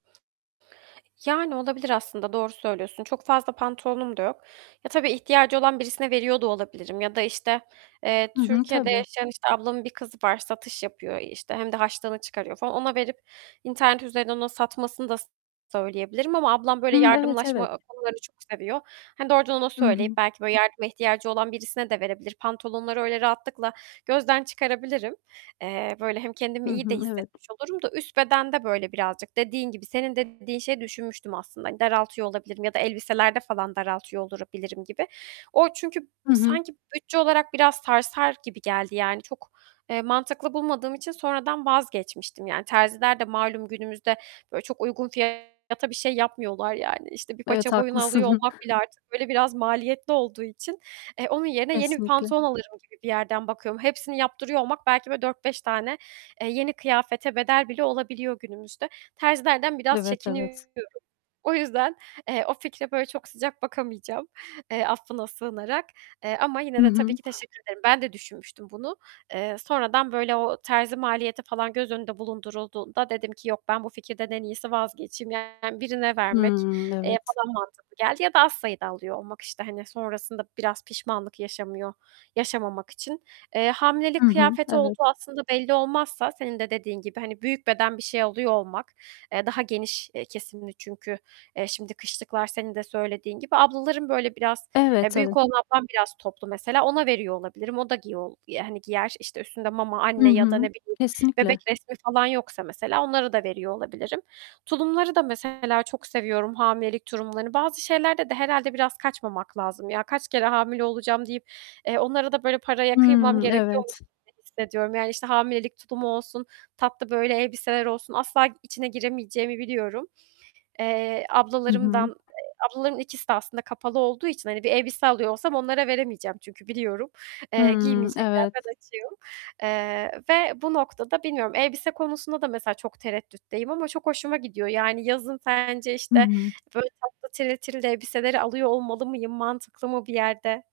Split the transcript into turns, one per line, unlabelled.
Yani, olabilir aslında, doğru söylüyorsun. Çok fazla pantolonum da yok. Ya, tabii ihtiyacı olan birisine veriyor da olabilirim ya da işte, eee,
Hı hı,
Türkiye'de
tabii.
yaşayan, işte, ablamın bir kızı var, satış yapıyor işte. Hem de harçlığını çıkarıyor falan. Ona verip internet üzerinden onun satmasını da söyleyebilirim. Ama ablam böyle
Hıı, evet, evet.
yardımlaşma konularını çok seviyor. Hani, doğrudan ona
Hı hı.
söyleyip belki böyle yardıma ihtiyacı olan birisine de verebilir pantolonları. Öyle rahatlıkla gözden çıkarabilirim. Eee, böyle hem
Hı
kendimi iyi de
hı, evet.
hissetmiş olurum da üst bedende böyle birazcık dediğin gibi. Senin dediğin şeyi düşünmüştüm aslında. Daraltıyor olabilirim ya da elbiselerde falan daraltıyor olabilirim gibi. O çünkü
Hı hı.
sanki bütçe olarak biraz sarsar gibi geldi. Yani, çok, eee, mantıklı bulmadığım için sonradan vazgeçmiştim. Yani, terziler de malum günümüzde, böyle, çok uygun fiyata bir şey yapmıyorlar. Yani, işte, bir
Evet,
paça boyunu alıyor
haklısın.
olmak bile artık böyle biraz maliyetli olduğu için, e, onun yerine yeni bir
Kesinlikle.
pantolon alırım gibi bir yerden bakıyorum. Hepsini yaptırıyor olmak belki böyle 4-5 tane, eee, yeni kıyafete bedel bile olabiliyor günümüzde. Terzilerden biraz
Evet,
çekiniyorum.
evet.
O yüzden, eee, o fikre böyle çok sıcak bakamayacağım, eee, affına sığınarak. Eee, ama
Hı
yine de tabii
hı.
ki teşekkür ederim. Ben de düşünmüştüm bunu. Eee, sonradan böyle o terzi maliyeti falan göz önünde bulundurulduğunda dedim ki "Yok, ben bu fikirden en iyisi vazgeçeyim." Yani, birine vermek,
Hımm,
eee,
evet.
daha mantıklı geldi. Ya da az sayıda alıyor olmak, işte, hani, sonrasında biraz pişmanlık yaşamıyor yaşamamak için. Eee,
Hı
hamilelik
hı,
kıyafeti
evet.
olduğu aslında belli olmazsa senin de dediğin gibi, hani, büyük beden bir şey alıyor olmak, eee, daha geniş, eee, kesimli çünkü, eee, şimdi kışlıklar senin de söylediğin gibi. Ablaların böyle biraz,
Evet.
eee, büyük
Tabii.
olan ablam biraz toplu mesela. Ona veriyor olabilirim. O da giyol yani giyer. İşte, üstünde mama,
Hı
anne ya da
hı,
ne bileyim
kesinlikle.
bebek resmi falan yoksa mesela onlara da veriyor olabilirim. Tulumları da mesela çok seviyorum hamilelik tulumlarını. Bazı şeylerde de herhâlde biraz kaçmamak lazım. "Ya, kaç kere hamile olacağım." deyip, eee, onlara da böyle paraya kıymam
Hımm,
gerekiyormuş
evet.
gibi hissediyorum. Yani, işte, hamilelik tulumu olsun, tatlı böyle elbiseler olsun asla içine giremeyeceğimi biliyorum. Eee,
I
ablalarımdan
hı.
eee, ablaların ikisi de aslında kapalı olduğu için, hani, bir elbise alıyor olsam onlara veremeyeceğim çünkü biliyorum, eee,
Hımm,
giymeyecekler.
evet.
Ben açığım. Eee, ve bu noktada bilmiyorum. Elbise konusunda da mesela çok tereddütteyim ama çok hoşuma gidiyor. Yani, yazın sence,
Hı
işte,
hı.
böyle, tatlı, tiril tiril elbiseleri alıyor olmalı mıyım? Mantıklı mı bir yerde?